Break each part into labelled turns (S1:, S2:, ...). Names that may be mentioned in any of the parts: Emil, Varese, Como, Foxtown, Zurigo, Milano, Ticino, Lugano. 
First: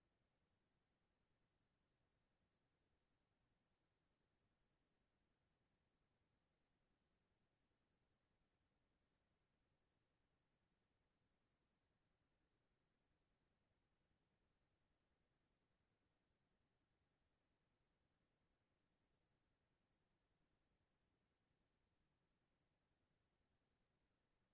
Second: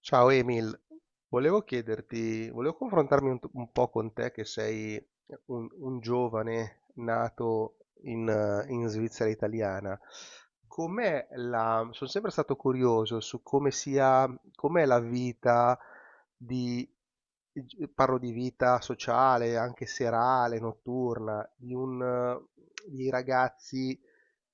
S1: Ciao Emil, volevo chiederti, volevo confrontarmi un po' con te che sei un giovane nato in Svizzera italiana. Sono sempre stato curioso su come sia, com'è la vita di, parlo di vita sociale, anche serale, notturna, di ragazzi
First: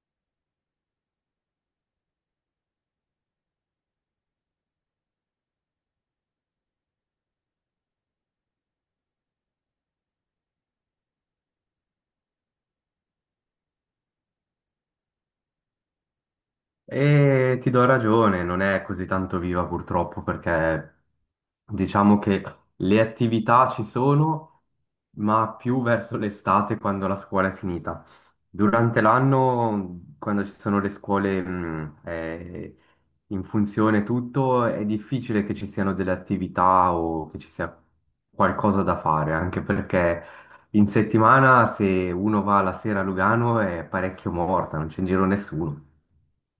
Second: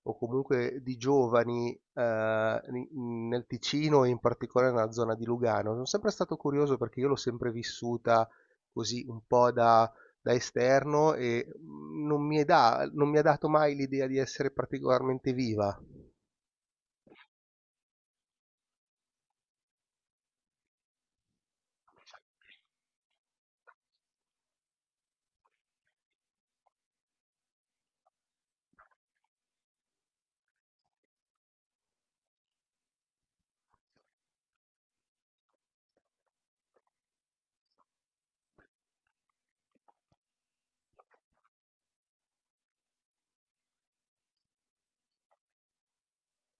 S1: o comunque di giovani nel Ticino e in particolare nella zona di Lugano. Sono sempre stato curioso perché io l'ho sempre vissuta così un po' da esterno e non mi è non mi ha dato mai l'idea di essere particolarmente viva.
S2: E ti do ragione, non è così tanto viva purtroppo perché diciamo che le attività ci sono, ma più verso l'estate quando la scuola è finita. Durante l'anno, quando ci sono le scuole in funzione tutto, è difficile che ci siano delle attività o che ci sia qualcosa da fare, anche perché in settimana se uno va la sera a Lugano è parecchio morta, non c'è in giro nessuno.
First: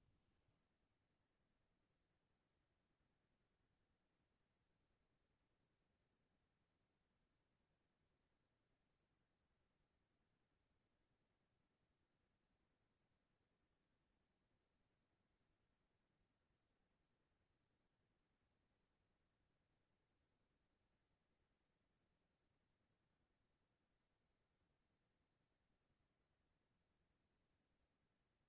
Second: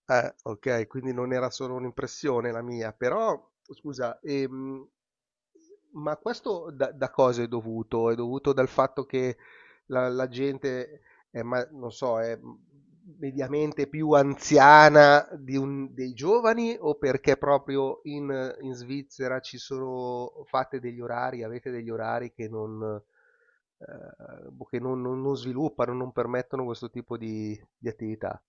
S1: Okay, quindi non era solo un'impressione la mia, però scusa, ma questo da cosa è dovuto? È dovuto dal fatto che la gente è, ma non so, è, mediamente più anziana di un dei giovani, o perché proprio in Svizzera ci sono, fate degli orari, avete degli orari che non boh, che non sviluppano, non permettono questo tipo di attività?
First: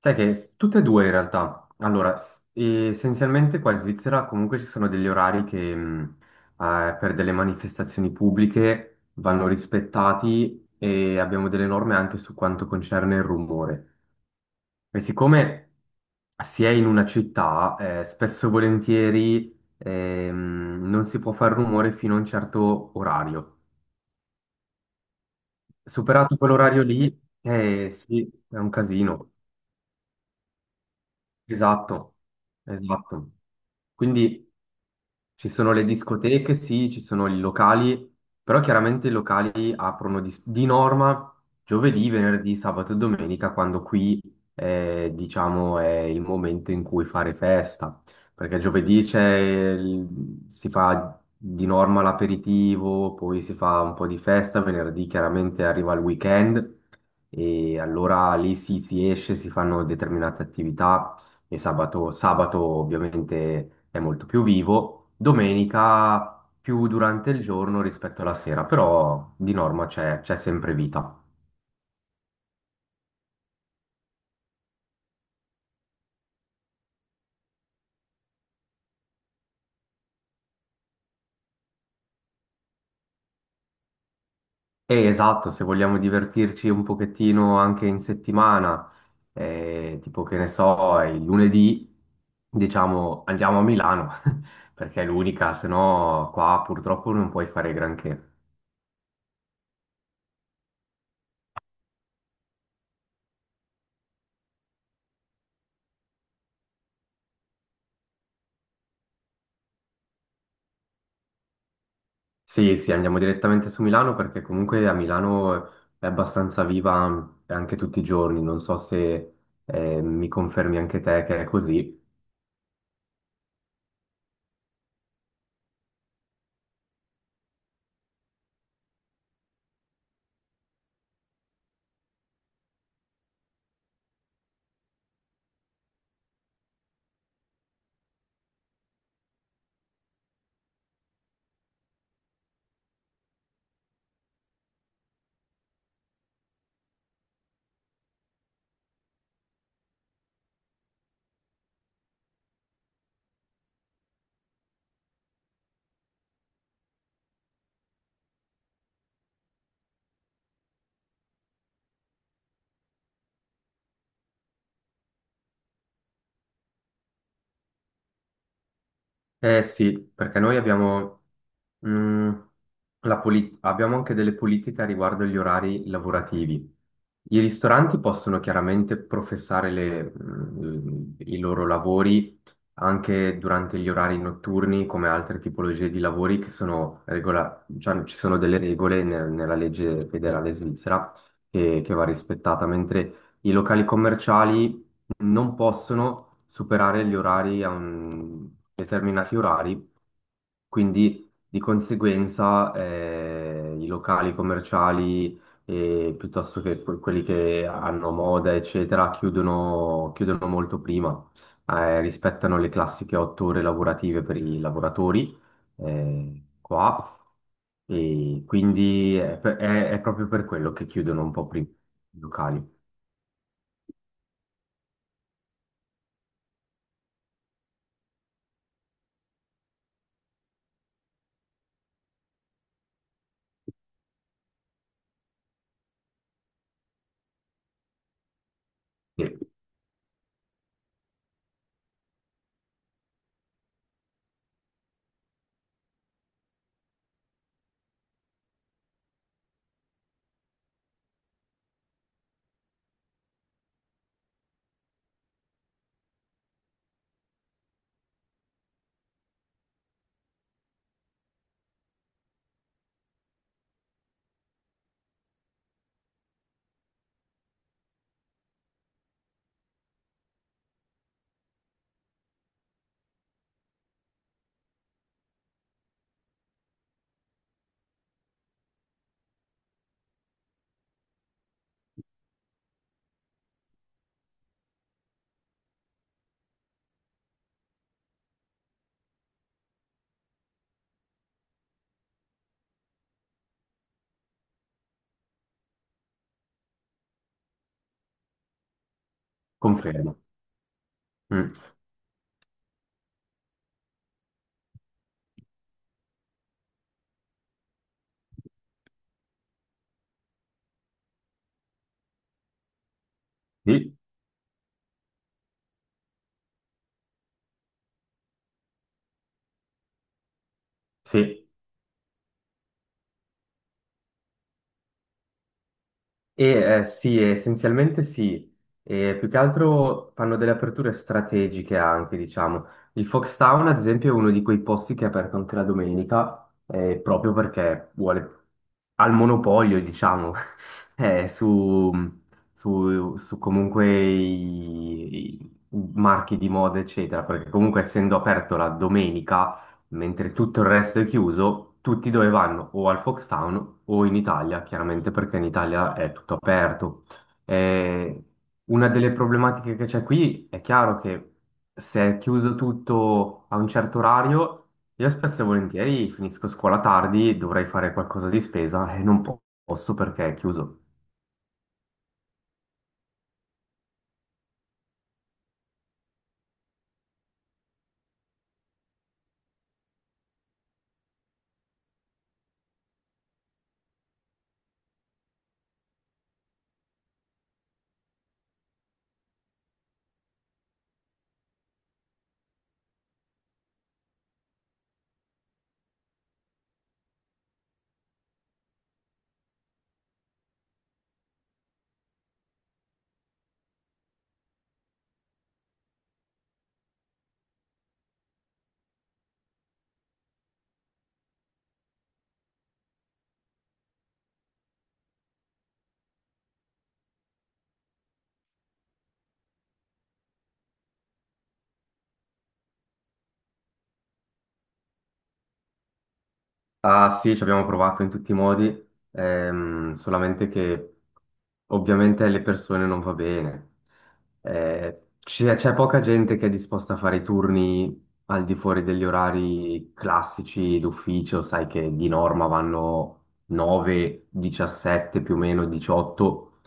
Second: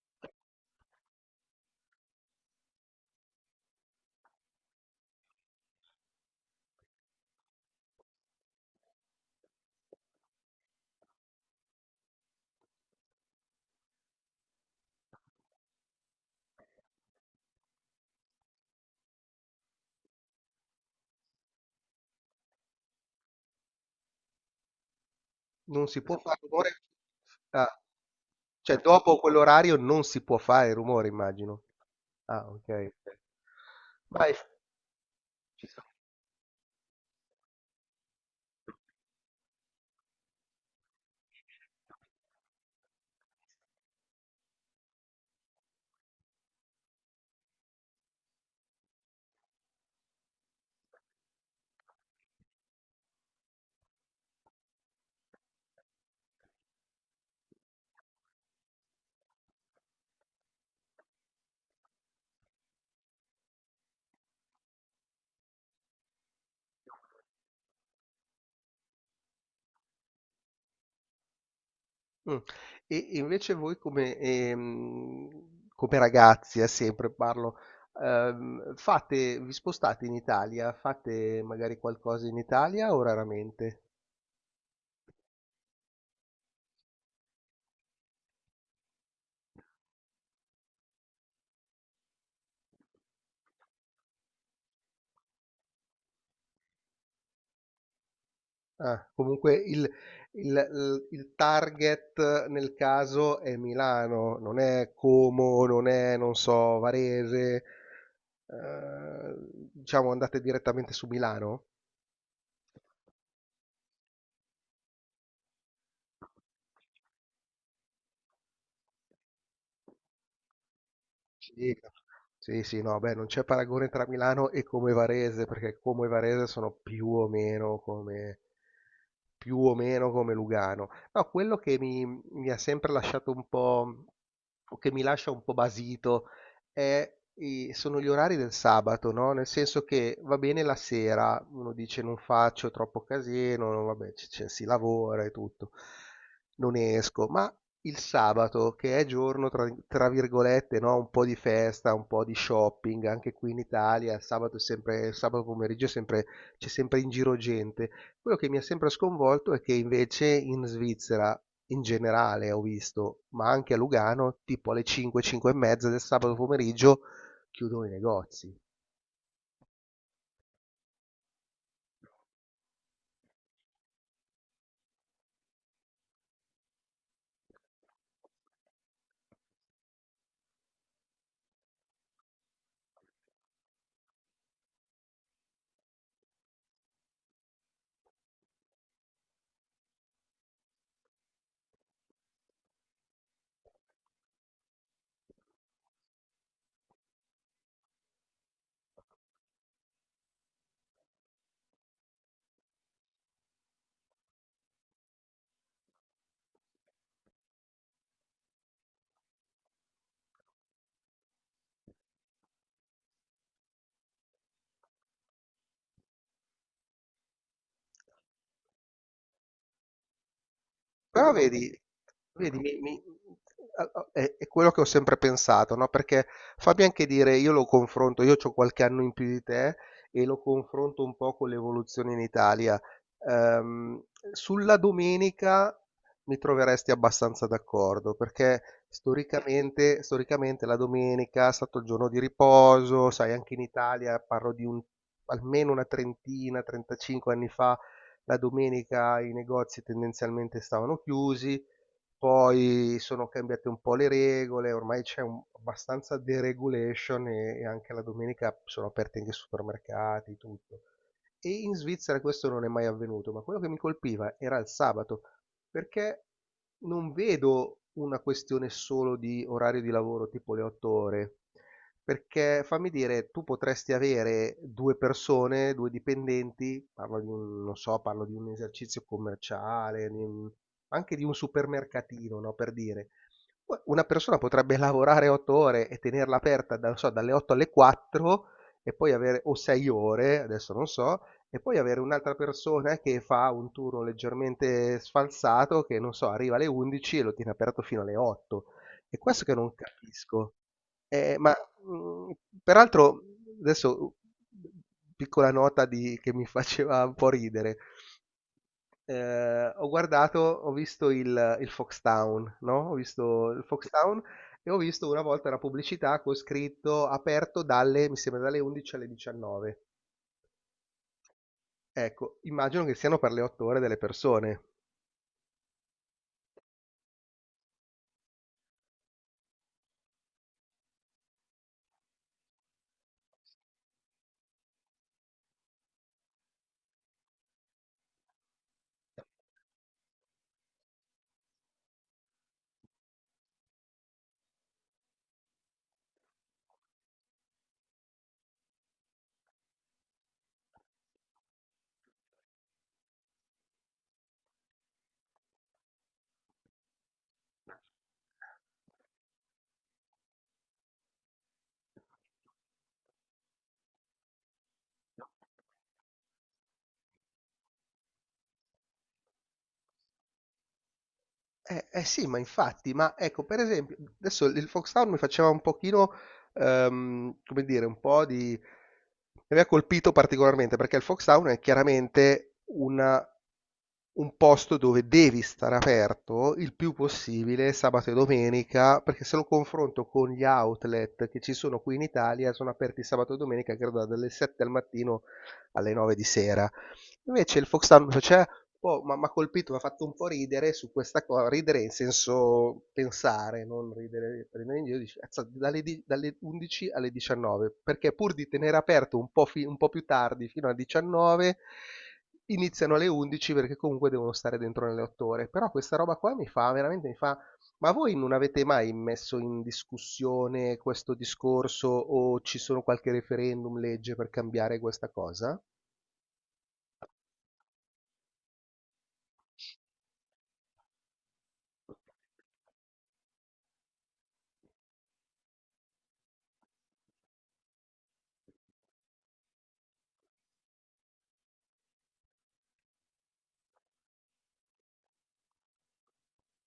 S2: Sai che tutte e due in realtà. Allora, essenzialmente qua in Svizzera comunque ci sono degli orari che per delle manifestazioni pubbliche vanno rispettati e abbiamo delle norme anche su quanto concerne il rumore. E siccome si è in una città, spesso e volentieri non si può fare rumore fino a un certo orario.
S1: Non si può
S2: Superato
S1: far rumore?
S2: quell'orario lì,
S1: Ah,
S2: sì, è un
S1: cioè dopo
S2: casino.
S1: quell'orario non si può fare rumore, immagino.
S2: Esatto,
S1: Ah, ok. Ok.
S2: esatto.
S1: Vai.
S2: Quindi ci
S1: Ci
S2: sono
S1: sta.
S2: le discoteche, sì, ci sono i locali, però chiaramente i locali aprono di norma giovedì, venerdì, sabato e domenica, quando qui diciamo è il momento in cui fare festa, perché giovedì c'è si fa di norma l'aperitivo, poi si fa un po' di festa, venerdì chiaramente arriva il weekend e allora lì si esce, si fanno determinate attività. E sabato, sabato ovviamente è molto più vivo, domenica più durante il giorno rispetto alla sera, però di norma c'è sempre vita.
S1: Mm. E invece voi come ragazzi, sempre parlo, vi spostate in Italia, fate magari qualcosa in Italia o raramente?
S2: Esatto, se vogliamo divertirci un pochettino anche in settimana, tipo che ne so, il lunedì, diciamo andiamo a Milano, perché è l'unica, se no qua purtroppo non puoi fare granché.
S1: Ah, comunque il target nel caso è Milano, non è Como, non è, non so, Varese, ehm, diciamo andate direttamente su Milano?
S2: Sì, sì, andiamo direttamente su Milano perché comunque a Milano è abbastanza viva anche tutti i giorni. Non so se mi confermi anche te che è
S1: Sì,
S2: così.
S1: sì, sì, no, beh, non c'è paragone tra Milano e Como e Varese, perché Como e Varese sono più o meno come Lugano. No, quello che mi ha sempre lasciato un po', o che mi lascia un po' basito, è sono gli orari del sabato, no? Nel senso che va bene la sera, uno dice non faccio troppo casino, vabbè, si lavora e tutto, non esco, ma il sabato, che è giorno tra virgolette, no? Un po' di festa, un po' di shopping, anche qui in Italia, il sabato, il sabato pomeriggio c'è sempre in giro gente. Quello che mi ha sempre sconvolto è che invece in Svizzera, in generale ho visto, ma anche a Lugano, tipo alle 5, 5 e mezza del sabato pomeriggio chiudono i negozi.
S2: Eh sì, perché noi abbiamo, mm, abbiamo anche delle politiche riguardo agli orari lavorativi. I ristoranti possono chiaramente professare i loro lavori anche durante gli orari notturni, come altre tipologie di lavori che sono cioè, ci sono delle regole nella legge federale svizzera che va rispettata, mentre i locali commerciali non possono superare gli orari determinati orari, quindi di conseguenza i locali commerciali piuttosto che quelli che hanno moda, eccetera, chiudono molto prima, rispettano le classiche otto ore lavorative per i lavoratori qua. E quindi è proprio per quello che chiudono un
S1: Però
S2: po' prima
S1: vedi,
S2: i
S1: vedi,
S2: locali.
S1: è quello che ho sempre pensato, no? Perché fammi anche dire, io lo confronto, io ho qualche anno in più di te e lo confronto un po' con l'evoluzione in Italia. Ehm, Sulla domenica mi troveresti abbastanza d'accordo, perché
S2: Sì,
S1: storicamente, storicamente la domenica è stato il giorno di riposo, sai, anche in Italia parlo di un, almeno una trentina, 35 anni fa la domenica i negozi tendenzialmente stavano chiusi, poi sono cambiate un po' le regole, ormai c'è abbastanza deregulation e anche la domenica sono aperti anche i supermercati, tutto. E in Svizzera questo non è mai avvenuto, ma quello che mi colpiva era il sabato, perché non vedo una questione solo di orario di lavoro tipo le 8 ore, perché fammi dire, tu potresti avere due persone, due dipendenti, parlo di un, non so, parlo di un esercizio commerciale, anche di un supermercatino, no, per dire. Una persona potrebbe lavorare 8 ore e tenerla aperta, non so, dalle 8 alle 4 e poi avere, o 6 ore, adesso non so, e poi avere un'altra persona che fa un turno leggermente sfalsato, che non so, arriva alle 11 e lo tiene aperto fino alle 8. È questo che non
S2: confermo.
S1: capisco. Ma
S2: Mm.
S1: mh, peraltro, adesso piccola nota che mi faceva un po' ridere. Ho guardato, ho visto il Foxtown, no? Ho visto il
S2: Sì,
S1: Foxtown e ho visto una volta una pubblicità con scritto aperto dalle, mi sembra, dalle 11 alle 19.
S2: sì.
S1: Ecco, immagino che siano per le 8 ore delle persone.
S2: E, sì, essenzialmente sì. E più che altro fanno delle aperture strategiche anche, diciamo. Il Foxtown, ad esempio, è uno di quei posti che è aperto anche la domenica, proprio perché vuole al monopolio, diciamo, eh, su, su comunque i marchi di moda, eccetera, perché comunque essendo aperto la domenica mentre tutto il resto è chiuso, tutti dove vanno? O al Foxtown o in Italia, chiaramente perché in Italia è tutto aperto. Eh, una delle problematiche che c'è qui è chiaro che se è chiuso tutto a un certo orario, io spesso e volentieri finisco scuola tardi, dovrei fare qualcosa di spesa e non posso perché è chiuso.
S1: Eh sì, ma infatti, ma ecco, per esempio, adesso il Foxhound mi faceva un pochino, come dire, mi aveva colpito particolarmente perché il Foxhound è chiaramente un posto dove devi stare aperto il più possibile sabato e domenica, perché se lo confronto con gli outlet che ci sono qui in Italia, sono aperti sabato e domenica, credo dalle 7 al mattino alle 9 di sera. Invece il Foxhound mi faceva, Po', m'ha colpito, m'ha fatto un po' ridere su questa co ridere in senso pensare, non ridere prendere in giro, dici: "Azzà, dalle 11 alle 19", perché pur di tenere aperto un po' più tardi fino alle 19, iniziano alle 11 perché comunque devono stare dentro nelle 8 ore. Però questa roba qua mi fa: "Ma voi non avete mai messo in discussione questo discorso o ci sono qualche referendum, legge per cambiare questa cosa?"
S2: Ah sì, ci abbiamo provato in tutti i modi, solamente che ovviamente alle persone non va bene. C'è poca gente che è disposta a fare i turni al di fuori degli orari classici d'ufficio. Sai che di norma vanno 9, 17 più o meno, 18,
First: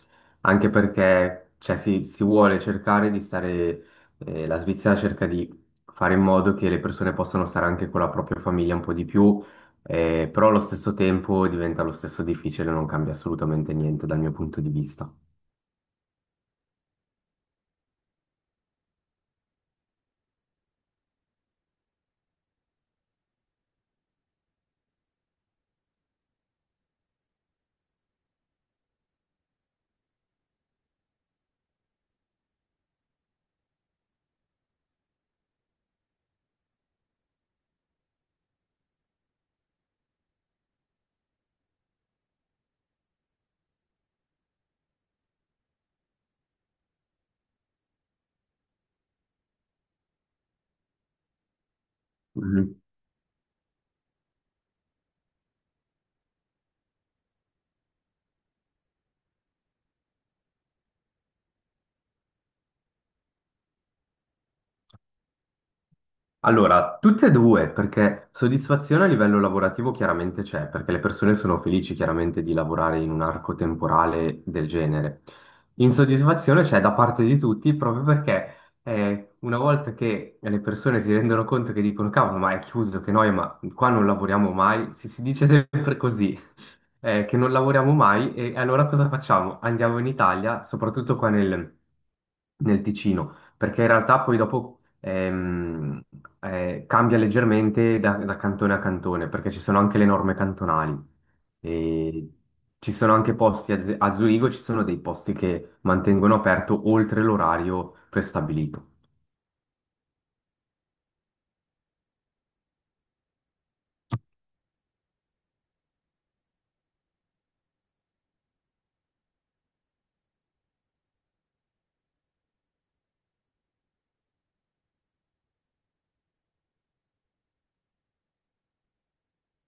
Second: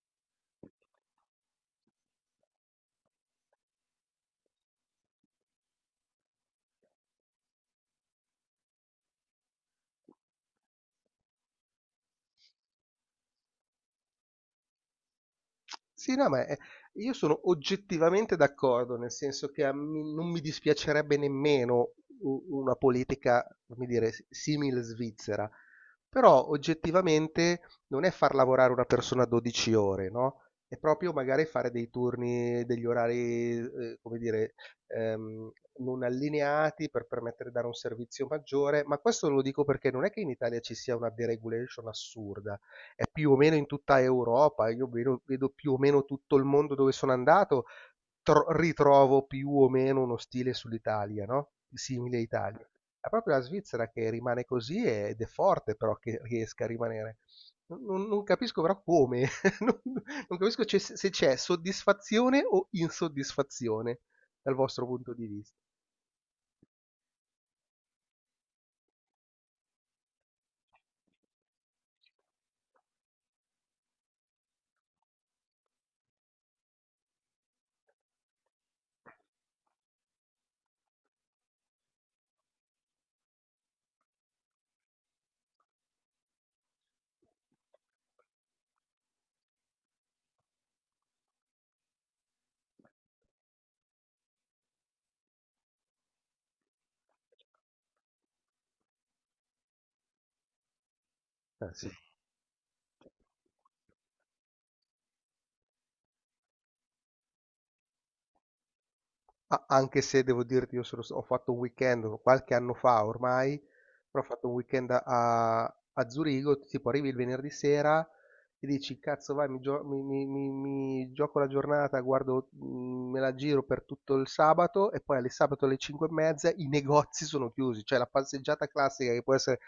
S2: anche perché cioè, si si vuole cercare di stare, la Svizzera cerca di fare in modo che le persone possano stare anche con la propria famiglia un po' di più, però allo stesso tempo diventa lo stesso difficile, non cambia assolutamente niente dal mio punto di vista.
S1: Sì, no, ma, io sono oggettivamente d'accordo, nel senso che a mi non mi dispiacerebbe nemmeno u una politica, come dire, simil Svizzera, però oggettivamente non è far lavorare una persona 12 ore, no, è proprio magari fare dei turni, degli orari, come dire, ehm, non allineati per permettere di dare un servizio maggiore, ma questo lo dico perché non è che in Italia ci sia una deregulation assurda, è più o meno in tutta Europa. Io vedo, più o meno tutto il mondo dove sono andato, ritrovo più o meno uno stile sull'Italia, no? Simile a Italia.
S2: Mhm.
S1: È proprio la Svizzera che rimane così ed è forte però che riesca a rimanere. Non capisco però come, non, non capisco se c'è soddisfazione o insoddisfazione dal vostro punto di vista.
S2: Allora, tutte e due, perché soddisfazione a livello lavorativo chiaramente c'è, perché le persone sono felici chiaramente di lavorare in un arco temporale del genere. Insoddisfazione c'è da parte di tutti proprio perché una volta che le persone si rendono conto che dicono cavolo, ma è chiuso, che noi, ma qua non lavoriamo mai, si dice sempre così, che non lavoriamo mai e allora cosa facciamo? Andiamo in Italia, soprattutto qua nel Ticino, perché in realtà poi dopo cambia leggermente da cantone a cantone, perché ci sono anche le norme cantonali.
S1: Eh sì.
S2: E ci sono anche posti a Zurigo, ci sono dei posti che mantengono aperto oltre l'orario prestabilito.
S1: Anche se devo dirti, ho fatto un weekend qualche anno fa ormai, però ho fatto un weekend a Zurigo, tipo arrivi il venerdì sera e dici, cazzo vai, mi, gio- mi- mi- mi- mi gioco la giornata, guardo, me la giro per tutto il sabato e poi alle sabato alle 5 e mezza i negozi sono chiusi, cioè la passeggiata classica che può essere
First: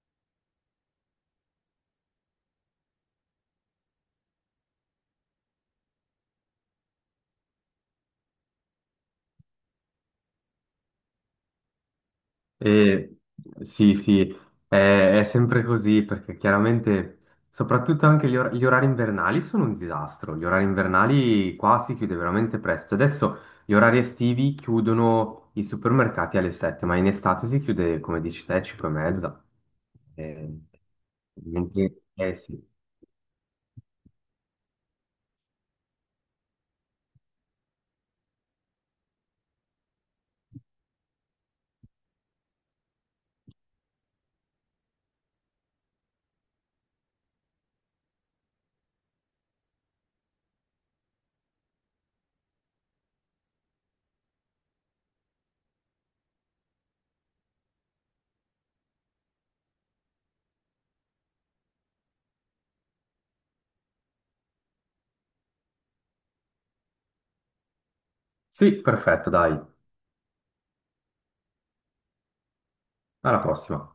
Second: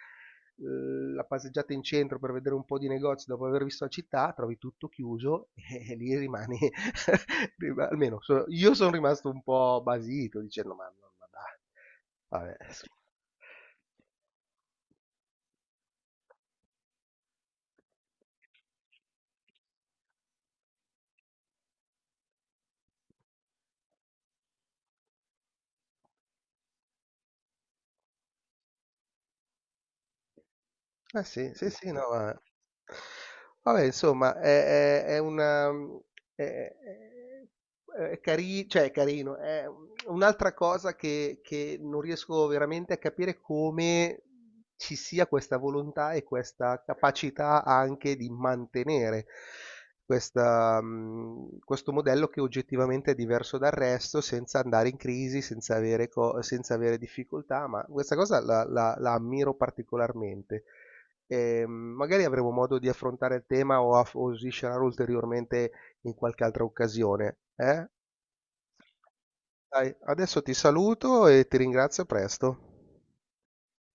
S1: la passeggiata in centro per vedere un po' di negozi dopo aver visto la città, trovi tutto chiuso. E lì rimani. Almeno io sono rimasto un po' basito dicendo ma, dai, vabbè, insomma.
S2: E sì, sì, è sempre così perché chiaramente, soprattutto anche gli orari invernali sono un disastro. Gli orari invernali qua si chiude veramente presto. Adesso gli orari estivi chiudono i supermercati alle 7, ma in estate si chiude, come dici te, 5 e mezza. Eh,
S1: Eh sì, sì, sì, no,
S2: eh
S1: ma.
S2: sì.
S1: Vabbè, insomma, È, cioè, è carino, è un'altra cosa che non riesco veramente a capire come ci sia questa volontà e questa capacità anche di mantenere questa, questo modello che oggettivamente è diverso dal resto, senza andare in crisi, senza avere difficoltà, ma questa cosa la ammiro particolarmente e magari avremo modo di affrontare il tema o, o sviscerare ulteriormente in qualche altra occasione. Eh?
S2: Sì, perfetto, dai.
S1: Dai, adesso ti saluto e ti ringrazio, a presto.
S2: Alla prossima.